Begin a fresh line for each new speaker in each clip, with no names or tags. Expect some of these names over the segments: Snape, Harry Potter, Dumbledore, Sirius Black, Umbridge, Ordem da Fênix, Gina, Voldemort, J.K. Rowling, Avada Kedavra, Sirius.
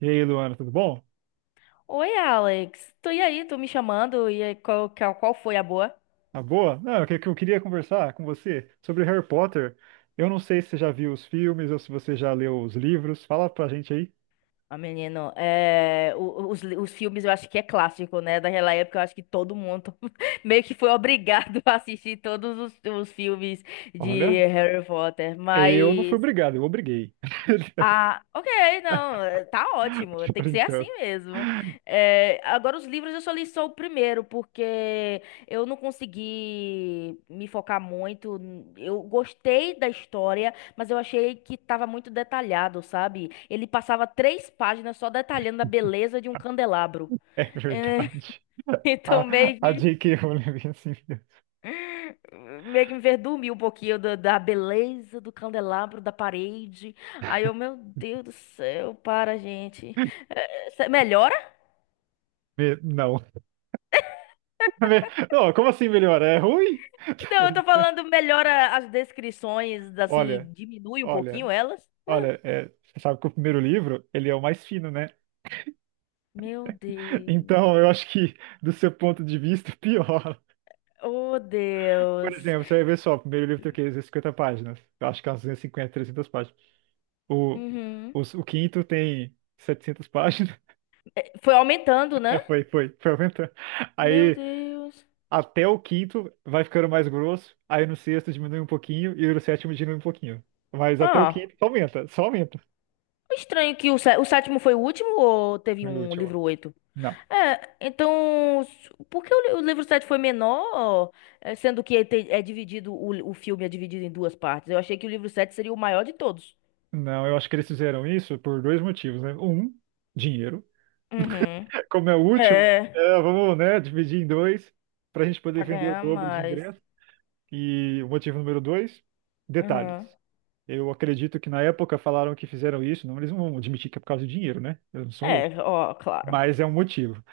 E aí, Luana, tudo bom?
Oi, Alex. Tu e aí? Tu me chamando? E aí, qual foi a boa?
Tá boa? Não, o que que eu queria conversar com você sobre Harry Potter. Eu não sei se você já viu os filmes ou se você já leu os livros. Fala pra gente aí.
Ah, menino, os filmes eu acho que é clássico, né? Daquela época eu acho que todo mundo meio que foi obrigado a assistir todos os filmes de
Olha,
Harry Potter.
eu não fui
Mas.
obrigado, eu obriguei.
Ah, ok, não, tá ótimo,
Tô
tem que ser assim
brincando.
mesmo. Agora, os livros eu só li só o primeiro, porque eu não consegui me focar muito. Eu gostei da história, mas eu achei que tava muito detalhado, sabe? Ele passava três páginas só detalhando a beleza de um candelabro.
É
Eh,
verdade. A,
então, meio
a
que.
J.K. Rowling vem assim.
Meio que me enverdume um pouquinho da beleza do candelabro, da parede. Aí eu, meu Deus do céu, para, gente. É, melhora?
Não. Não, como assim melhor? É ruim?
Não, eu tô falando, melhora as descrições,
Olha,
assim, diminui um pouquinho
olha,
elas.
olha. Você sabe que o primeiro livro, ele é o mais fino, né?
Meu Deus.
Então, eu acho que, do seu ponto de vista, pior.
Oh,
Por
Deus.
exemplo, você vai ver só, o primeiro livro tem o quê? 250 páginas. Eu acho que é umas 250, 300 páginas. O,
Uhum.
o quinto tem 700 páginas.
Foi aumentando,
É,
né?
foi aumentando.
Meu
Aí,
Deus.
até o quinto vai ficando mais grosso. Aí no sexto diminui um pouquinho e no sétimo diminui um pouquinho. Mas até o
Ah,
quinto só aumenta, só aumenta.
estranho que o sétimo foi o último ou teve
E o
um
último.
livro oito.
Não.
É, então, por que o livro 7 foi menor, sendo que é dividido, o filme é dividido em duas partes? Eu achei que o livro sete seria o maior de todos.
Não, eu acho que eles fizeram isso por dois motivos, né? Um, dinheiro.
Uhum.
Como é o último,
É,
é, vamos, né, dividir em dois para a gente poder
pra
vender o
ganhar
dobro de
mais.
ingresso. E o motivo número dois, detalhes.
Uhum.
Eu acredito que na época falaram que fizeram isso, não, eles não vão admitir que é por causa de dinheiro, né? Eles não são loucos.
É, ó, claro.
Mas é um motivo.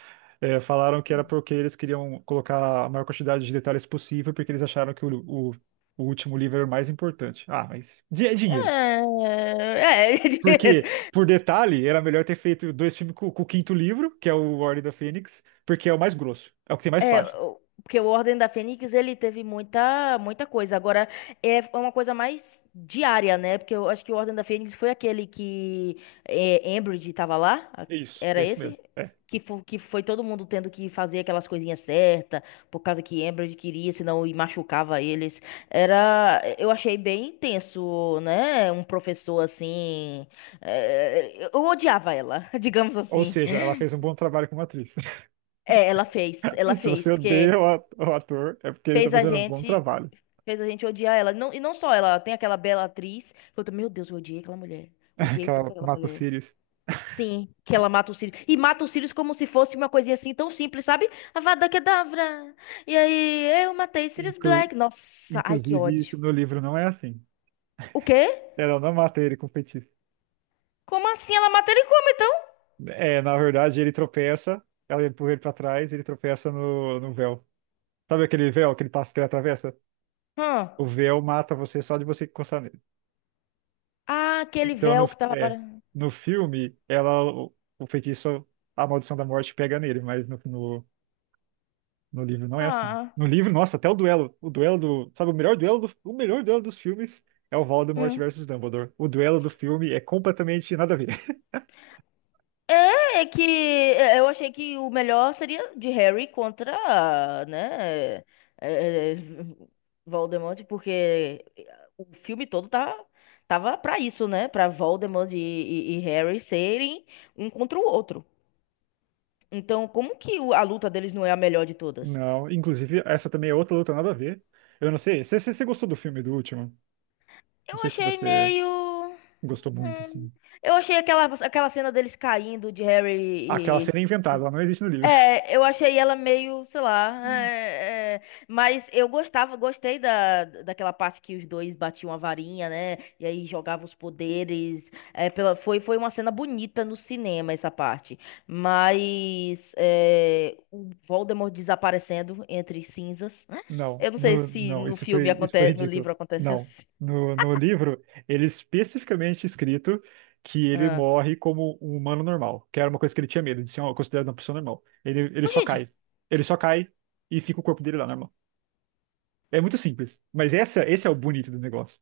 É, falaram que era porque eles queriam colocar a maior quantidade de detalhes possível, porque eles acharam que o, o último livro era o mais importante. Ah, mas é
É,
dinheiro.
é
Porque,
dinheiro.
por detalhe, era melhor ter feito dois filmes com o quinto livro, que é o Ordem da Fênix, porque é o mais grosso, é o que tem mais
É,
páginas.
porque o Ordem da Fênix, ele teve muita, muita coisa. Agora, é uma coisa mais diária, né? Porque eu acho que o Ordem da Fênix foi aquele que Umbridge tava lá.
Isso, é
Era
isso
esse?
mesmo. É.
Que foi todo mundo tendo que fazer aquelas coisinhas certas, por causa que Umbridge queria, senão e machucava eles. Era, eu achei bem tenso, né? Um professor assim. Eu odiava ela, digamos
Ou
assim.
seja, ela fez um bom trabalho como atriz.
É, ela
Se
fez,
você odeia
porque
o ator, é porque ele está
fez a
fazendo um bom
gente.
trabalho.
Fez a gente odiar ela. Não, e não só ela, tem aquela bela atriz. Que Eu, tô, meu Deus, eu odiei aquela mulher. Odiei
Que
tanto
ela
aquela
mata o
mulher.
Sirius.
Sim, que ela mata o Sirius. E mata o Sirius como se fosse uma coisinha assim tão simples, sabe? Avada Kedavra. E aí, eu matei Sirius
Inclu-
Black. Nossa, ai que
Inclusive,
ódio.
isso no livro não é assim.
O quê?
Ela não mata ele com feitiço.
Como assim? Ela mata ele como então?
É, na verdade, ele tropeça, ela empurra ele pra trás, ele tropeça no véu. Sabe aquele véu, aquele passo que ele atravessa?
Hã?
O véu mata você só de você encostar nele.
Ah, aquele
Então,
véu que tava para.
no filme, ela, o feitiço, a maldição da morte pega nele, mas no livro não é assim.
Ah.
No livro, nossa, até o duelo. O duelo do. Sabe, o melhor duelo do, o melhor duelo dos filmes é o Voldemort
Hum.
versus Dumbledore. O duelo do filme é completamente nada a ver.
É que eu achei que o melhor seria de Harry contra, né, é, é, Voldemort, porque o filme todo tava pra isso, né, pra Voldemort e Harry serem um contra o outro. Então, como que a luta deles não é a melhor de todas?
Não, inclusive, essa também é outra luta nada a ver. Eu não sei. Você gostou do filme do último? Não
Eu
sei se
achei
você
meio...
gostou muito,
hum,
assim.
eu achei aquela cena deles caindo de
Aquela cena é
Harry.
inventada, ela não existe no livro.
É, eu achei ela meio, sei lá, mas eu gostei daquela parte que os dois batiam a varinha, né? E aí jogavam os poderes. Foi uma cena bonita no cinema essa parte. Mas o Voldemort desaparecendo entre cinzas.
Não,
Eu não sei se no
isso
filme
foi
acontece, no
ridículo.
livro acontece
Não.
assim.
No livro, ele é especificamente escrito que ele
Ah.
morre como um humano normal, que era uma coisa que ele tinha medo de ser considerado uma pessoa normal. Ele
Ô,
só
gente.
cai. Ele só cai e fica o corpo dele lá normal. É muito simples. Mas essa, esse é o bonito do negócio.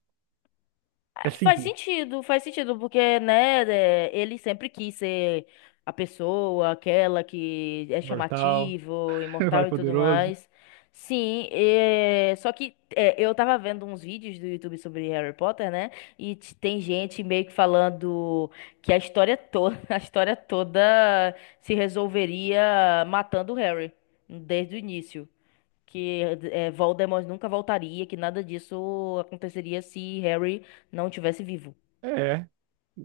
É
Ah, faz
simples.
sentido, faz sentido, porque, né, ele sempre quis ser a pessoa, aquela que
É
é
Mortal,
chamativo,
mais
imortal e tudo
poderoso.
mais. Sim, só que eu tava vendo uns vídeos do YouTube sobre Harry Potter, né? E tem gente meio que falando que a história toda, a história toda se resolveria matando o Harry desde o início que Voldemort nunca voltaria, que nada disso aconteceria se Harry não tivesse vivo.
É,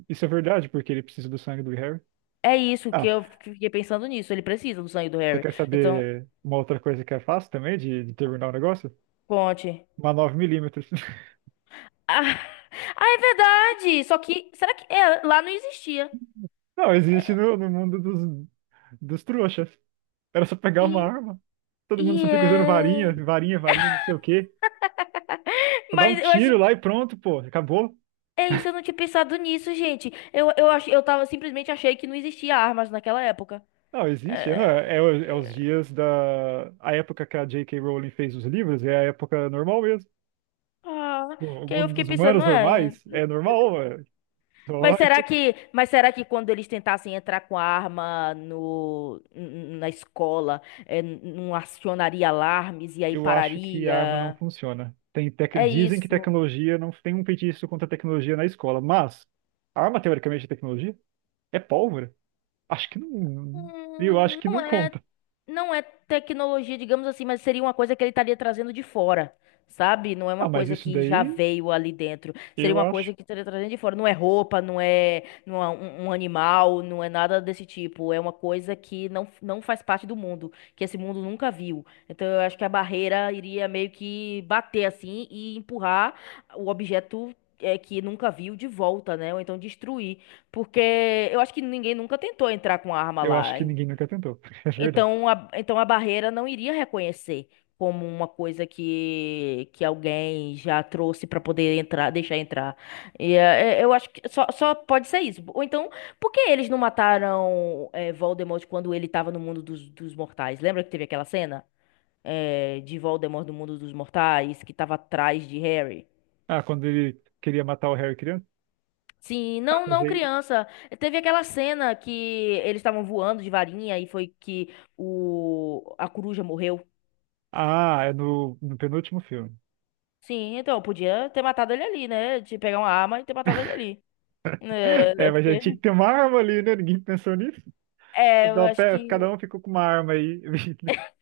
isso é verdade, porque ele precisa do sangue do Harry.
É isso que
Ah,
eu fiquei pensando nisso. Ele precisa do sangue do
você
Harry.
quer
Então,
saber uma outra coisa que é fácil também de terminar o negócio?
conte.
Uma nove milímetros.
Ah, ah, é verdade! Só que, será que lá não existia?
Não, existe no mundo dos trouxas. Era só pegar uma
E,
arma. Todo mundo
e
só fica usando
é.
varinha, varinha, varinha, não sei o quê. Só dá um
Mas eu acho
tiro
que.
lá e pronto, pô, acabou.
É isso, eu não tinha pensado nisso, gente. Eu tava, simplesmente achei que não existia armas naquela época.
Não, existe. Não,
É,
é os dias da. A época que a J.K. Rowling fez os livros é a época normal mesmo.
ah,
O
que aí eu
mundo
fiquei
dos
pensando,
humanos
não
normais
é?
é normal, ué. Só
Mas
isso
será
aqui.
que, mas será que quando eles tentassem entrar com a arma no, n- na escola, não acionaria alarmes e aí
Eu acho que a arma não
pararia?
funciona. Tem tec...
É
Dizem que
isso.
tecnologia não tem um feitiço contra a tecnologia na escola, mas arma teoricamente é tecnologia é pólvora. Acho que não. Eu acho que
Não
não
é.
conta.
Não é tecnologia, digamos assim, mas seria uma coisa que ele estaria trazendo de fora, sabe? Não é uma
Ah, mas
coisa
isso
que já
daí,
veio ali dentro. Seria
eu
uma
acho.
coisa que estaria trazendo de fora. Não é roupa, não é, não é um animal, não é nada desse tipo. É uma coisa que não faz parte do mundo, que esse mundo nunca viu. Então eu acho que a barreira iria meio que bater assim e empurrar o objeto. Que nunca viu de volta, né? Ou então destruir. Porque eu acho que ninguém nunca tentou entrar com arma
Eu
lá.
acho que ninguém nunca tentou. É verdade.
Então a barreira não iria reconhecer como uma coisa que alguém já trouxe para poder entrar, deixar entrar. E eu acho que só pode ser isso. Ou então, por que eles não mataram Voldemort quando ele estava no mundo dos mortais? Lembra que teve aquela cena de Voldemort no mundo dos mortais que estava atrás de Harry?
Ah, quando ele queria matar o Harry criança,
Sim,
mas
não, não,
aí.
criança. Teve aquela cena que eles estavam voando de varinha e foi que a coruja morreu.
Ah, é no penúltimo filme.
Sim, então, eu podia ter matado ele ali, né? De pegar uma arma e ter matado ele ali. É,
É,
é
mas já
porque.
tinha que ter uma arma ali, né? Ninguém pensou nisso.
É, eu acho
Cada
que.
um ficou com uma arma aí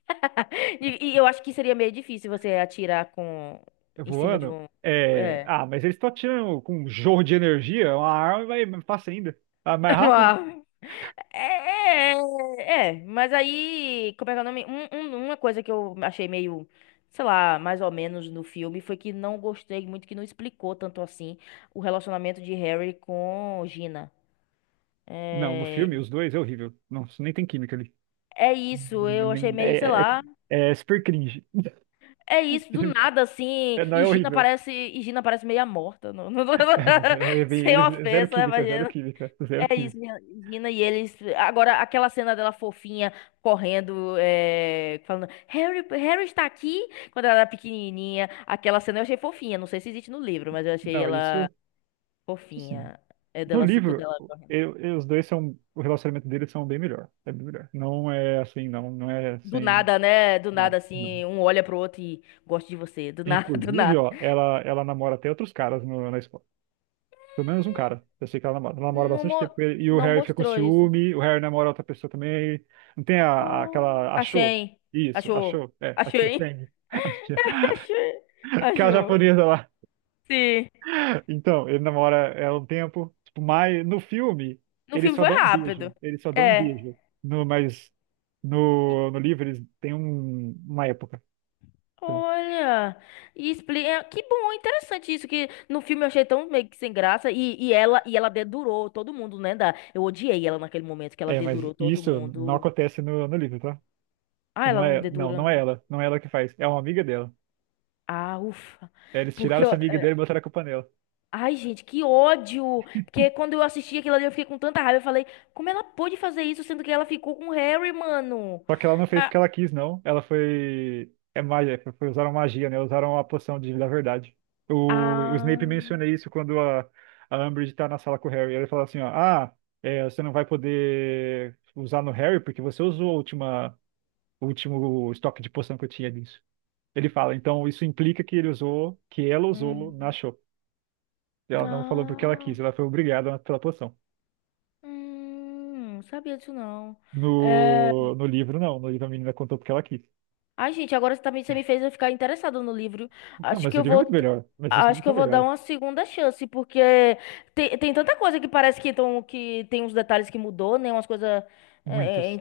E eu acho que seria meio difícil você atirar com. Em cima de
voando.
um.
É...
É.
Ah, mas eles estão atirando com um jorro de energia, uma arma vai mais fácil ainda. Ah, mais
Uma
rápido?
arma. É, é, mas aí. Como é que é o nome? Uma coisa que eu achei meio. Sei lá, mais ou menos no filme, foi que não gostei muito, que não explicou tanto assim o relacionamento de Harry com Gina.
Não, no filme,
É,
os dois é horrível. Não, isso nem tem química ali.
é isso, eu achei
Nem-
meio, sei
É,
lá.
É super cringe.
É isso, do nada, assim,
É, não
e
é
Gina
horrível.
parece, e Gina parece meia morta.
É, não,
Sem
zero
ofensa,
química, zero
imagina.
química, zero
É
química.
isso, Gina e eles. Agora, aquela cena dela fofinha, correndo, falando, Harry, Harry está aqui, quando ela era pequenininha. Aquela cena eu achei fofinha, não sei se existe no livro, mas eu achei
Não,
ela
isso sim.
fofinha. É
No
dela, assim, quando
livro,
ela correndo.
os dois são, o relacionamento deles são bem melhor. É bem melhor. Não é assim, não, não é
Do
assim,
nada, né? Do
não,
nada,
não.
assim, um olha pro outro e gosta de você. Do nada, do
Inclusive,
nada.
ó, ela namora até outros caras na escola. Pelo menos um cara. Eu sei que ela namora
Não,
bastante tempo. E o
não
Harry fica com
mostrou isso.
ciúme, o Harry namora outra pessoa também. Não tem aquela. Achou?
Achei.
Isso,
Achou.
achou. É,
Achou,
achou
hein?
Feng. Achou.
Achei.
Aquela
Achou.
japonesa lá.
Sim.
Então, ele namora ela um tempo. Tipo, mas no filme,
No
eles
filme
só
foi
dão um beijo.
rápido.
Eles só dão um
É.
beijo. No, mas
E-
no, no livro, eles têm uma época. Então,
Olha. E explica... Que bom, interessante isso, que no filme eu achei tão meio que sem graça. E ela dedurou todo mundo, né? Da... Eu odiei ela naquele momento, que ela
é, mas
dedurou todo
isso não
mundo.
acontece no livro, tá?
Ah,
Não
ela não
é,
dedura.
não é ela. Não é ela que faz. É uma amiga dela.
Ah, ufa.
É, eles tiraram
Porque
essa
eu,
amiga dele e botaram a culpa nela.
Ai, gente, que ódio! Porque quando eu assisti aquilo ali, eu fiquei com tanta raiva. Eu falei, como ela pôde fazer isso, sendo que ela ficou com o Harry, mano?
Só que ela não fez
Ah,
porque ela quis, não. Ela foi. É magia, usaram magia, né? Usaram a poção da verdade. O Snape
ah,
menciona isso quando a Umbridge tá na sala com o Harry. Ele fala assim, ó, você não vai poder usar no Harry porque você usou o último estoque de poção que eu tinha disso. Ele fala, então isso implica que ele usou, que ela usou na
hum,
show. Ela não falou porque ela
ah,
quis, ela foi obrigada pela poção.
não sabia disso não. É,
No livro, não. No livro a menina contou porque ela quis.
Ai, gente, agora você também você me fez eu ficar interessado no livro.
Não,
Acho
mas
que
o
eu
livro é muito
vou,
melhor. Mas os
acho
livros
que
são
eu vou dar
melhores.
uma segunda chance, porque tem tanta coisa que parece que tem uns detalhes que mudou, né? Umas coisas
Muitos,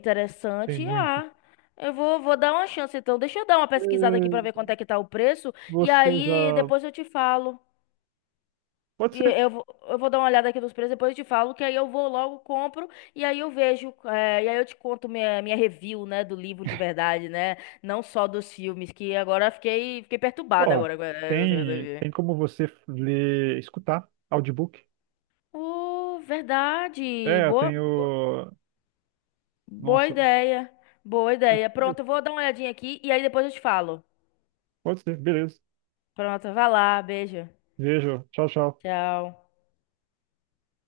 tem muitos.
Ah, eu vou dar uma chance, então. Deixa eu dar uma pesquisada aqui pra ver
Eh,
quanto é que tá o preço, e
Você
aí
já.
depois eu te falo.
Pode
E
ser.
Eu vou, eu vou dar uma olhada aqui nos preços, depois eu te falo, que aí eu vou logo, compro, e aí eu vejo, e aí eu te conto minha review, né, do livro de verdade, né, não só dos filmes, que agora fiquei perturbada
Ó,
agora. Com essa coisa
tem,
aqui.
tem como você ler, escutar audiobook.
Oh, verdade,
É, eu
boa,
tenho.
boa
Nossa,
ideia, boa
eu-
ideia.
eu-
Pronto, eu vou dar uma olhadinha aqui, e aí depois eu te falo.
pode ser, beleza.
Pronto, vai lá, beijo,
Vejo. Tchau, tchau.
tchau.